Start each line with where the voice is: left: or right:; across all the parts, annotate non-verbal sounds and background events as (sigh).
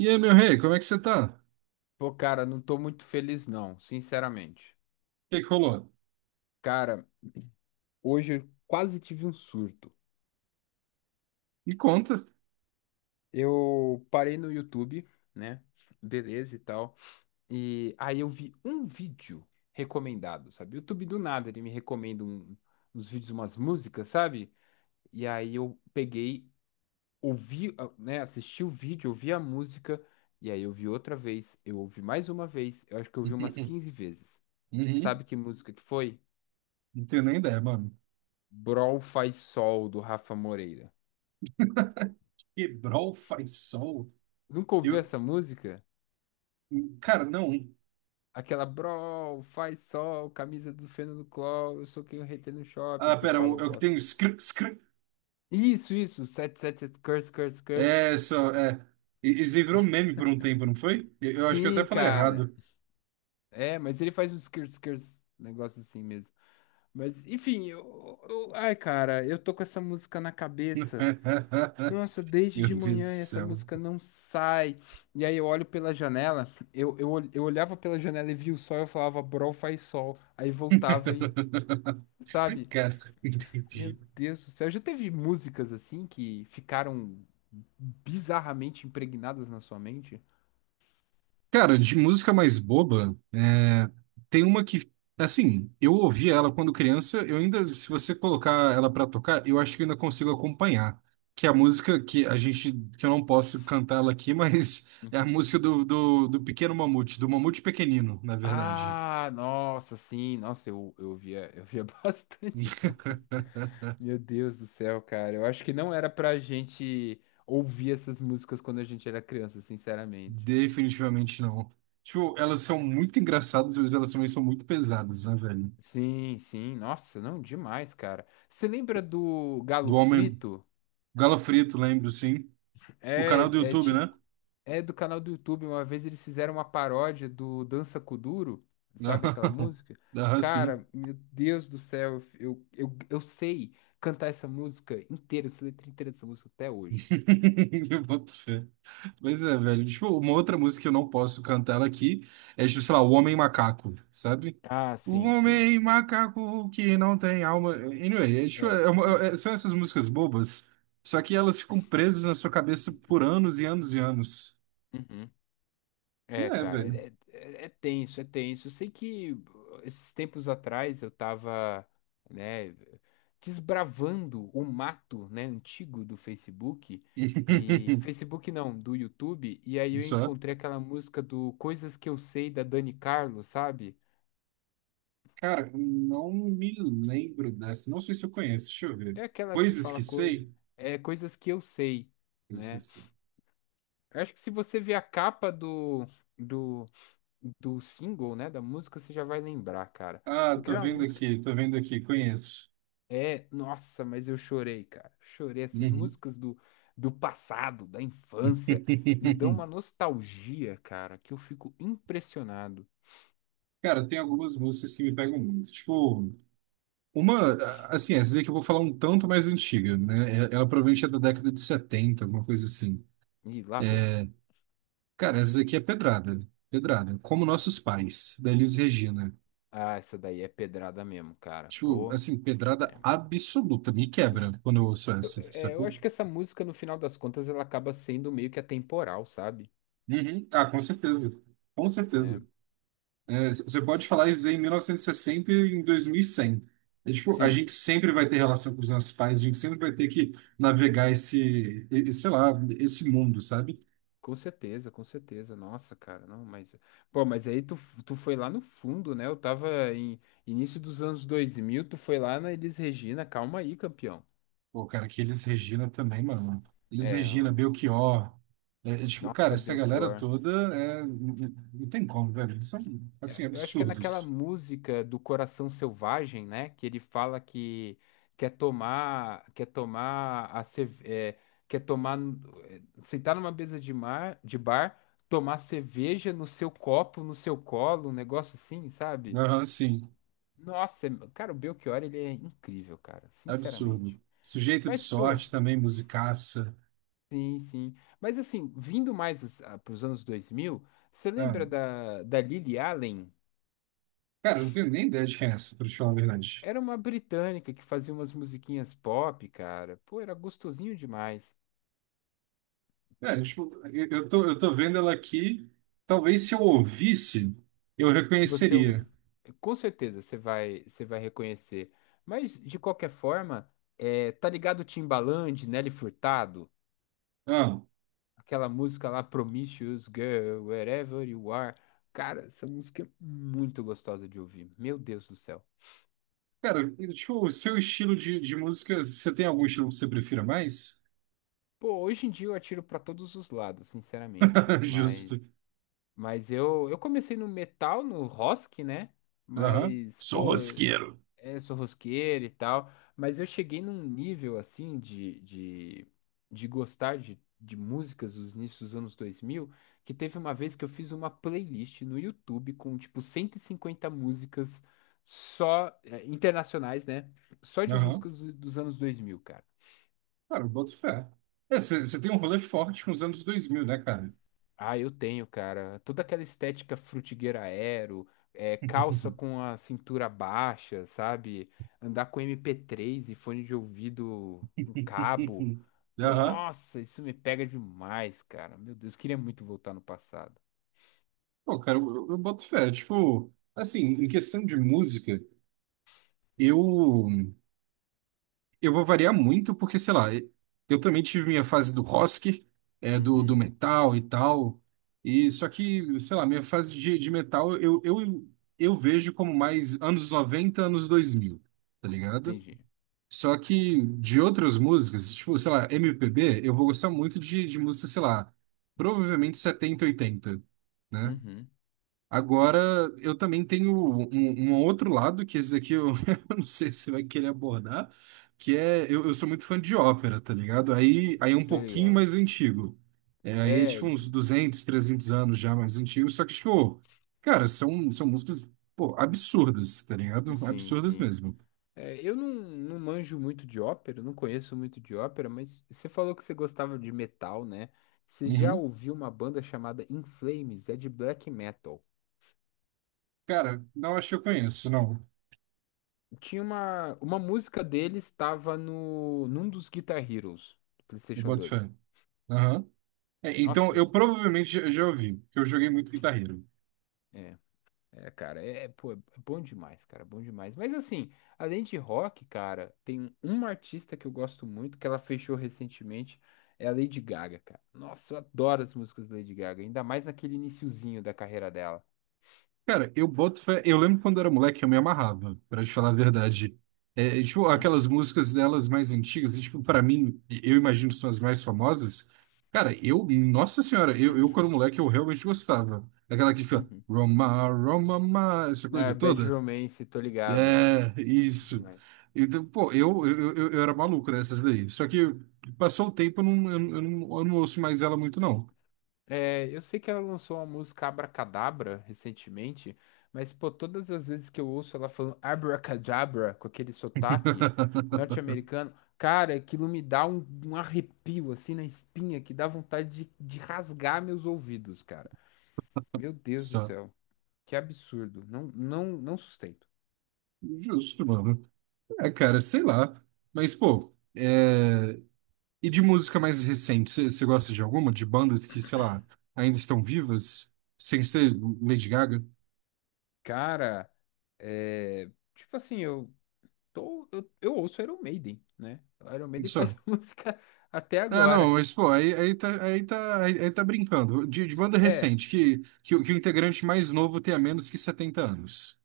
right: E aí, meu rei, como é que você tá? O
left: Pô, cara, não tô muito feliz, não, sinceramente.
right: que que rolou?
left: Cara, hoje eu quase tive um surto.
right: Me conta.
left: Eu parei no YouTube, né? Beleza e tal. E aí eu vi um vídeo recomendado, sabe? YouTube do nada, ele me recomenda uns vídeos, umas músicas, sabe? E aí eu peguei, ouvi, ah, né? Assisti o vídeo, ouvi a música, e aí eu vi outra vez, eu ouvi mais uma vez, eu acho que eu ouvi umas
right: (laughs)
left: 15 vezes.
right: Uhum.
left: Sabe que música que foi?
right: Não tenho nem ideia, mano.
left: Brol Faz Sol, do Rafa Moreira.
right: Quebrou o Faisal?
left: Nunca ouviu
right: Eu...
left: essa música?
right: Cara, não.
left: Aquela Brol Faz Sol, camisa do Fernando Cló, eu sou quem eu retei no shopping,
right: Ah,
left: que
right: pera,
left: fala o
right: é o que
left: bosta.
right: tem um scr...
left: Isso, 77 Curse, Curse, Curse.
right: É, só... É. Isso aí virou meme por um tempo, não foi? Eu acho que eu até
left: Sim,
right: falei
left: cara.
right: errado.
left: É, mas ele faz uns Curse, Curse, negócio assim mesmo. Mas, enfim, ai, cara, eu tô com essa música na cabeça. Nossa,
right: (laughs)
left: desde
right: Meu Deus
left: de
right: do
left: manhã essa
right: céu.
left: música não sai. E aí eu olho pela janela, eu olhava pela janela e via o sol, eu falava, bro, faz sol. Aí voltava e,
right: (laughs)
left: sabe?
right: Cara,
left: Meu
right: entendi.
left: Deus do céu, já teve músicas assim que ficaram bizarramente impregnadas na sua mente?
right: Cara, de música mais boba, é, tem uma que, assim, eu ouvi ela quando criança, eu ainda, se você colocar ela pra tocar, eu acho que eu ainda consigo acompanhar. Que é a música que a gente, que eu não posso cantá-la aqui, (laughs) mas é a
left: Uhum.
right: música do, do Pequeno Mamute, do Mamute Pequenino, na verdade.
left: Ah, nossa, sim, nossa, eu via (laughs) bastante essa.
right: (laughs)
left: Meu Deus do céu, cara, eu acho que não era pra gente ouvir essas músicas quando a gente era criança, sinceramente.
right: Definitivamente não. Tipo, elas são muito engraçadas, mas elas também são muito pesadas, né, velho?
left: Sim, sim, nossa, não, demais, cara. Você lembra do Galo
right: Do Homem
left: Frito?
right: Galo Frito, lembro, sim. O
left: É,
right: canal do
left: é,
right: YouTube,
left: ti-
right: né?
left: é do canal do YouTube. Uma vez eles fizeram uma paródia do Dança com o Duro,
right: Não,
left: sabe aquela
right: (laughs)
left: música?
right: não, assim.
left: Cara, meu Deus do céu, eu sei cantar essa música inteira, eu sei a letra inteira dessa música até hoje.
right: (laughs) Eu boto fé. Mas é, velho. Tipo, uma outra música que eu não posso cantar ela aqui é, tipo, sei lá, O Homem Macaco, sabe?
left: Ah,
right: O
left: sim, sim.
right: Homem Macaco que não tem alma. Anyway, é, tipo,
left: É, não-
right: são essas músicas bobas, só que elas ficam presas na sua cabeça por anos e anos e anos.
left: Uhum.
right: E
left: É,
right: É,
left: cara,
right: velho.
left: é é- tenso, é tenso. Eu sei que esses tempos atrás eu tava, né, desbravando o mato, né, antigo do Facebook e
right: (laughs)
left: Facebook não, do YouTube, e aí eu
right: Só.
left: encontrei aquela música do Coisas que eu sei da Dani Carlos, sabe?
right: Cara, não me lembro dessa. Não sei se eu conheço. Deixa eu ver.
left: É aquela que
right: Coisas
left: fala
right: que
left: co...
right: sei.
left: é coisas que eu sei,
right: Coisas que eu
left: né?
right: sei.
left: Eu acho que se você ver a capa do do do single, né, da música, você já vai lembrar, cara.
right: Ah,
left: Porque era uma música.
right: tô vendo aqui, conheço.
left: É, nossa, mas eu chorei, cara. Chorei. Essas
right: Uhum.
left: músicas do passado, da infância, me dão
right: (laughs)
left: uma nostalgia, cara, que eu fico impressionado.
right: Cara, tem algumas músicas que me pegam muito. Tipo, uma, assim, essa daqui eu vou falar um tanto mais antiga, né? Ela provavelmente é da década de 70, alguma coisa assim.
left: E lá vem.
right: Cara, essa daqui é pedrada, pedrada. Como Nossos Pais, da Elis Regina.
left: Ah, essa daí é pedrada mesmo, cara.
right: Tipo,
left: Pô,
right: assim, pedrada
left: é,
right: absoluta. Me
left: sim.
right: quebra quando eu ouço
left: Eu,
right: essa,
left: é, eu
right: sacou?
left: acho que essa música, no final das contas, ela acaba sendo meio que atemporal, sabe?
right: Uhum. Ah, com certeza. Com
left: É,
right: certeza. É, você pode falar isso em 1960 e sessenta e em 2100. É, tipo, a
left: sim.
right: gente sempre vai ter relação com os nossos pais, a gente sempre vai ter que navegar esse, e, sei lá, esse mundo, sabe?
left: Com certeza, com certeza. Nossa, cara, não, mas. Pô, mas aí tu foi lá no fundo, né? Eu tava em início dos anos 2000, tu foi lá na Elis Regina, calma aí, campeão.
right: Pô, cara, que eles Regina também, mano. Eles
left: É,
right: Regina, Belchior. É, tipo, cara,
left: nossa,
right: essa galera
left: Belchior.
right: toda é, não tem como, velho. Eles são,
left: É,
right: assim,
left: eu acho que é naquela
right: absurdos.
left: música do Coração Selvagem, né? Que ele fala que quer tomar, quer tomar a cerve- é, quer tomar, sentar numa mesa de mar, de bar, tomar cerveja no seu copo, no seu colo, um negócio assim, sabe?
right: Aham, sim,
left: Nossa, cara, o Belchior, ele é incrível, cara,
right: absurdo.
left: sinceramente.
right: Sujeito de
left: Mas, pô,
right: sorte também, musicaça.
left: sim, sim. Mas, assim, vindo mais para os anos 2000, você
right: Ah,
left: lembra da Lily Allen?
right: cara, eu não tenho nem ideia de quem é essa, pra te falar a verdade.
left: Era uma britânica que fazia umas musiquinhas pop, cara. Pô, era gostosinho demais.
right: É, tipo, eu tô vendo ela aqui. Talvez se eu ouvisse, eu
left: Se você... ouv-
right: reconheceria.
left: Com certeza você vai reconhecer. Mas, de qualquer forma, é, tá ligado o Timbaland, Nelly Furtado?
right: Ah,
left: Aquela música lá, Promiscuous Girl, Wherever You Are. Cara, essa música é muito gostosa de ouvir. Meu Deus do céu.
right: cara, tipo, o seu estilo de música, você tem algum estilo que você prefira mais?
left: Pô, hoje em dia eu atiro pra todos os lados, sinceramente.
right: (laughs)
left: Mas
right: Justo.
left: Mas eu comecei no metal, no rock, né?
right: Aham.
left: Mas,
right: Sou
left: pô,
right: rosqueiro.
left: sou rosqueiro e tal. Mas eu cheguei num nível, assim, de gostar de músicas dos inícios dos anos 2000 que teve uma vez que eu fiz uma playlist no YouTube com, tipo, 150 músicas só, internacionais, né? Só de
right: Aham.
left: músicas dos anos 2000.
right: Cara, eu boto fé. É, você tem um rolê forte com os anos 2000 né, cara?
left: Ah, eu tenho, cara. Toda aquela estética frutigueira aero, calça
right: (laughs)
left: com a cintura baixa, sabe? Andar com MP3, e fone de ouvido com cabo.
right: Aham.
left: Nossa, isso me pega demais, cara. Meu Deus, queria muito voltar no passado.
right: Pô, cara, eu boto fé. Tipo, assim, em questão de música, eu. Eu vou variar muito, porque, sei lá, eu também tive minha fase do rock, é, do
left: Uhum,
right: metal e tal. E só que, sei lá, minha fase de metal eu vejo como mais anos 90 anos 2000 tá ligado?
left: entendi.
right: Só que de outras músicas, tipo, sei lá, MPB, eu vou gostar muito de música, sei lá, provavelmente 70 80, né?
left: Uhum,
right: Agora, eu também tenho um outro lado, que esse aqui eu, (laughs) eu não sei se você vai querer abordar, que é, eu sou muito fã de ópera, tá ligado? Aí é um
left: tô
right: pouquinho
left: ligado.
right: mais antigo. É, aí é tipo
left: É,
right: uns 200 300 anos já mais antigo, só que tipo, cara, são músicas, pô, absurdas, tá ligado?
left: sim,
right: Absurdas
left: sim.
right: mesmo.
left: É, eu não manjo muito de ópera, não conheço muito de ópera, mas você falou que você gostava de metal, né? Você já
right: Uhum.
left: ouviu uma banda chamada In Flames? É de black metal.
right: Cara, não acho que eu conheço, não.
left: Tinha uma música deles, estava no, num dos Guitar Heroes do
right: Eu
left: PlayStation
right: boto
left: 2.
right: fé. Aham. É, então,
left: Nossa,
right: eu provavelmente já já ouvi, porque eu joguei muito guitarreiro.
left: é. É, cara, pô, é bom demais, cara, bom demais. Mas assim, além de rock, cara, tem uma artista que eu gosto muito, que ela fechou recentemente, é a Lady Gaga, cara. Nossa, eu adoro as músicas da Lady Gaga, ainda mais naquele iniciozinho da carreira dela.
right: Cara, eu boto fé. Eu lembro quando era moleque, eu me amarrava, pra te falar a verdade. É, tipo,
left: Uhum,
right: aquelas músicas delas mais antigas, e, tipo, pra mim, eu imagino que são as mais famosas. Cara, eu, nossa senhora, eu quando moleque, eu realmente gostava. Aquela que fica
left: uhum.
right: Roma, Roma, ma", essa coisa
left: Ah, Bad
right: toda.
left: Romance, tô ligado.
right: É, isso. Então, pô, eu era maluco nessas daí. Só que passou o tempo, eu não ouço mais ela muito, não.
left: É, eu sei que ela lançou uma música Abracadabra recentemente, mas pô, todas as vezes que eu ouço ela falando Abracadabra com aquele sotaque
right: (laughs)
left: norte-americano, cara, aquilo me dá um arrepio assim na espinha que dá vontade de rasgar meus ouvidos, cara. Meu Deus do
right: Só.
left: céu, que absurdo. Não, não, não sustento.
right: Justo, mano. É, cara, sei lá. Mas, pô, é... e de música mais recente, você gosta de alguma? De bandas que, sei lá, ainda estão vivas? Sem ser Lady Gaga?
left: Cara, é, tipo assim, eu ouço Iron Maiden, né? Iron Maiden faz
right: Só.
left: (laughs) música até
right: Ah, não,
left: agora.
right: mas, pô, aí tá brincando. De banda
left: É,
right: recente, o que o integrante mais novo tenha menos que 70 anos.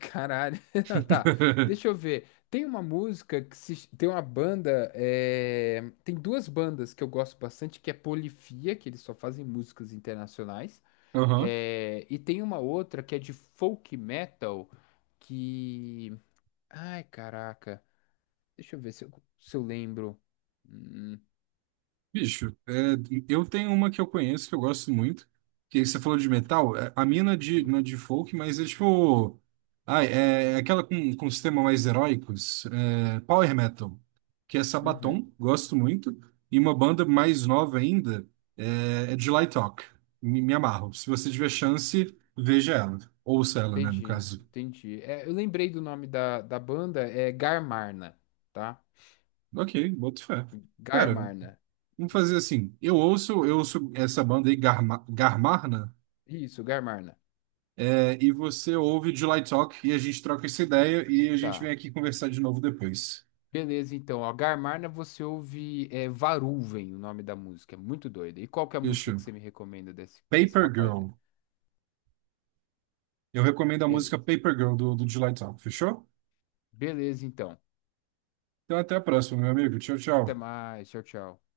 left: caralho. (laughs) Não, tá, deixa
right: (laughs)
left: eu ver. Tem uma música que se... Tem uma banda. Tem duas bandas que eu gosto bastante, que é Polifia, que eles só fazem músicas internacionais.
right: Aham.
left: E tem uma outra que é de folk metal, que. Ai, caraca. Deixa eu ver se eu lembro. Hum,
right: Bicho, é, eu tenho uma que eu conheço que eu gosto muito, que você falou de metal, é, a minha não é de,
left: hum,
right: não é de folk, mas é tipo. Ai, é aquela com um sistema mais heróicos, é, Power Metal, que é
left: Uhum.
right: Sabaton, gosto muito, e uma banda mais nova ainda é July Talk, me amarro. Se você tiver chance, veja ela, ouça ela, né, no
left: Entendi,
right: caso.
left: entendi. É, eu lembrei do nome da banda, é Garmarna, tá?
right: Ok, boto fé. Pera,
left: Garmarna.
right: vamos fazer assim, eu ouço essa banda aí, Garmarna.
left: Isso, Garmarna.
right: É, e você ouve o July Talk e a gente troca essa ideia e a gente vem
left: Tá.
right: aqui conversar de novo depois.
left: Beleza, então, ó, Garmarna você ouve, Varuven, o nome da música, é muito doida. E qual que é a música que
right: Fechou?
left: você me recomenda desse
right: Paper
left: rapaz aí?
right: Girl. Eu recomendo a música
left: Beleza.
right: Paper Girl do July Talk, fechou?
left: Beleza, então.
right: Então até a próxima, meu amigo. Tchau,
left: Até
right: tchau.
left: mais, tchau, tchau.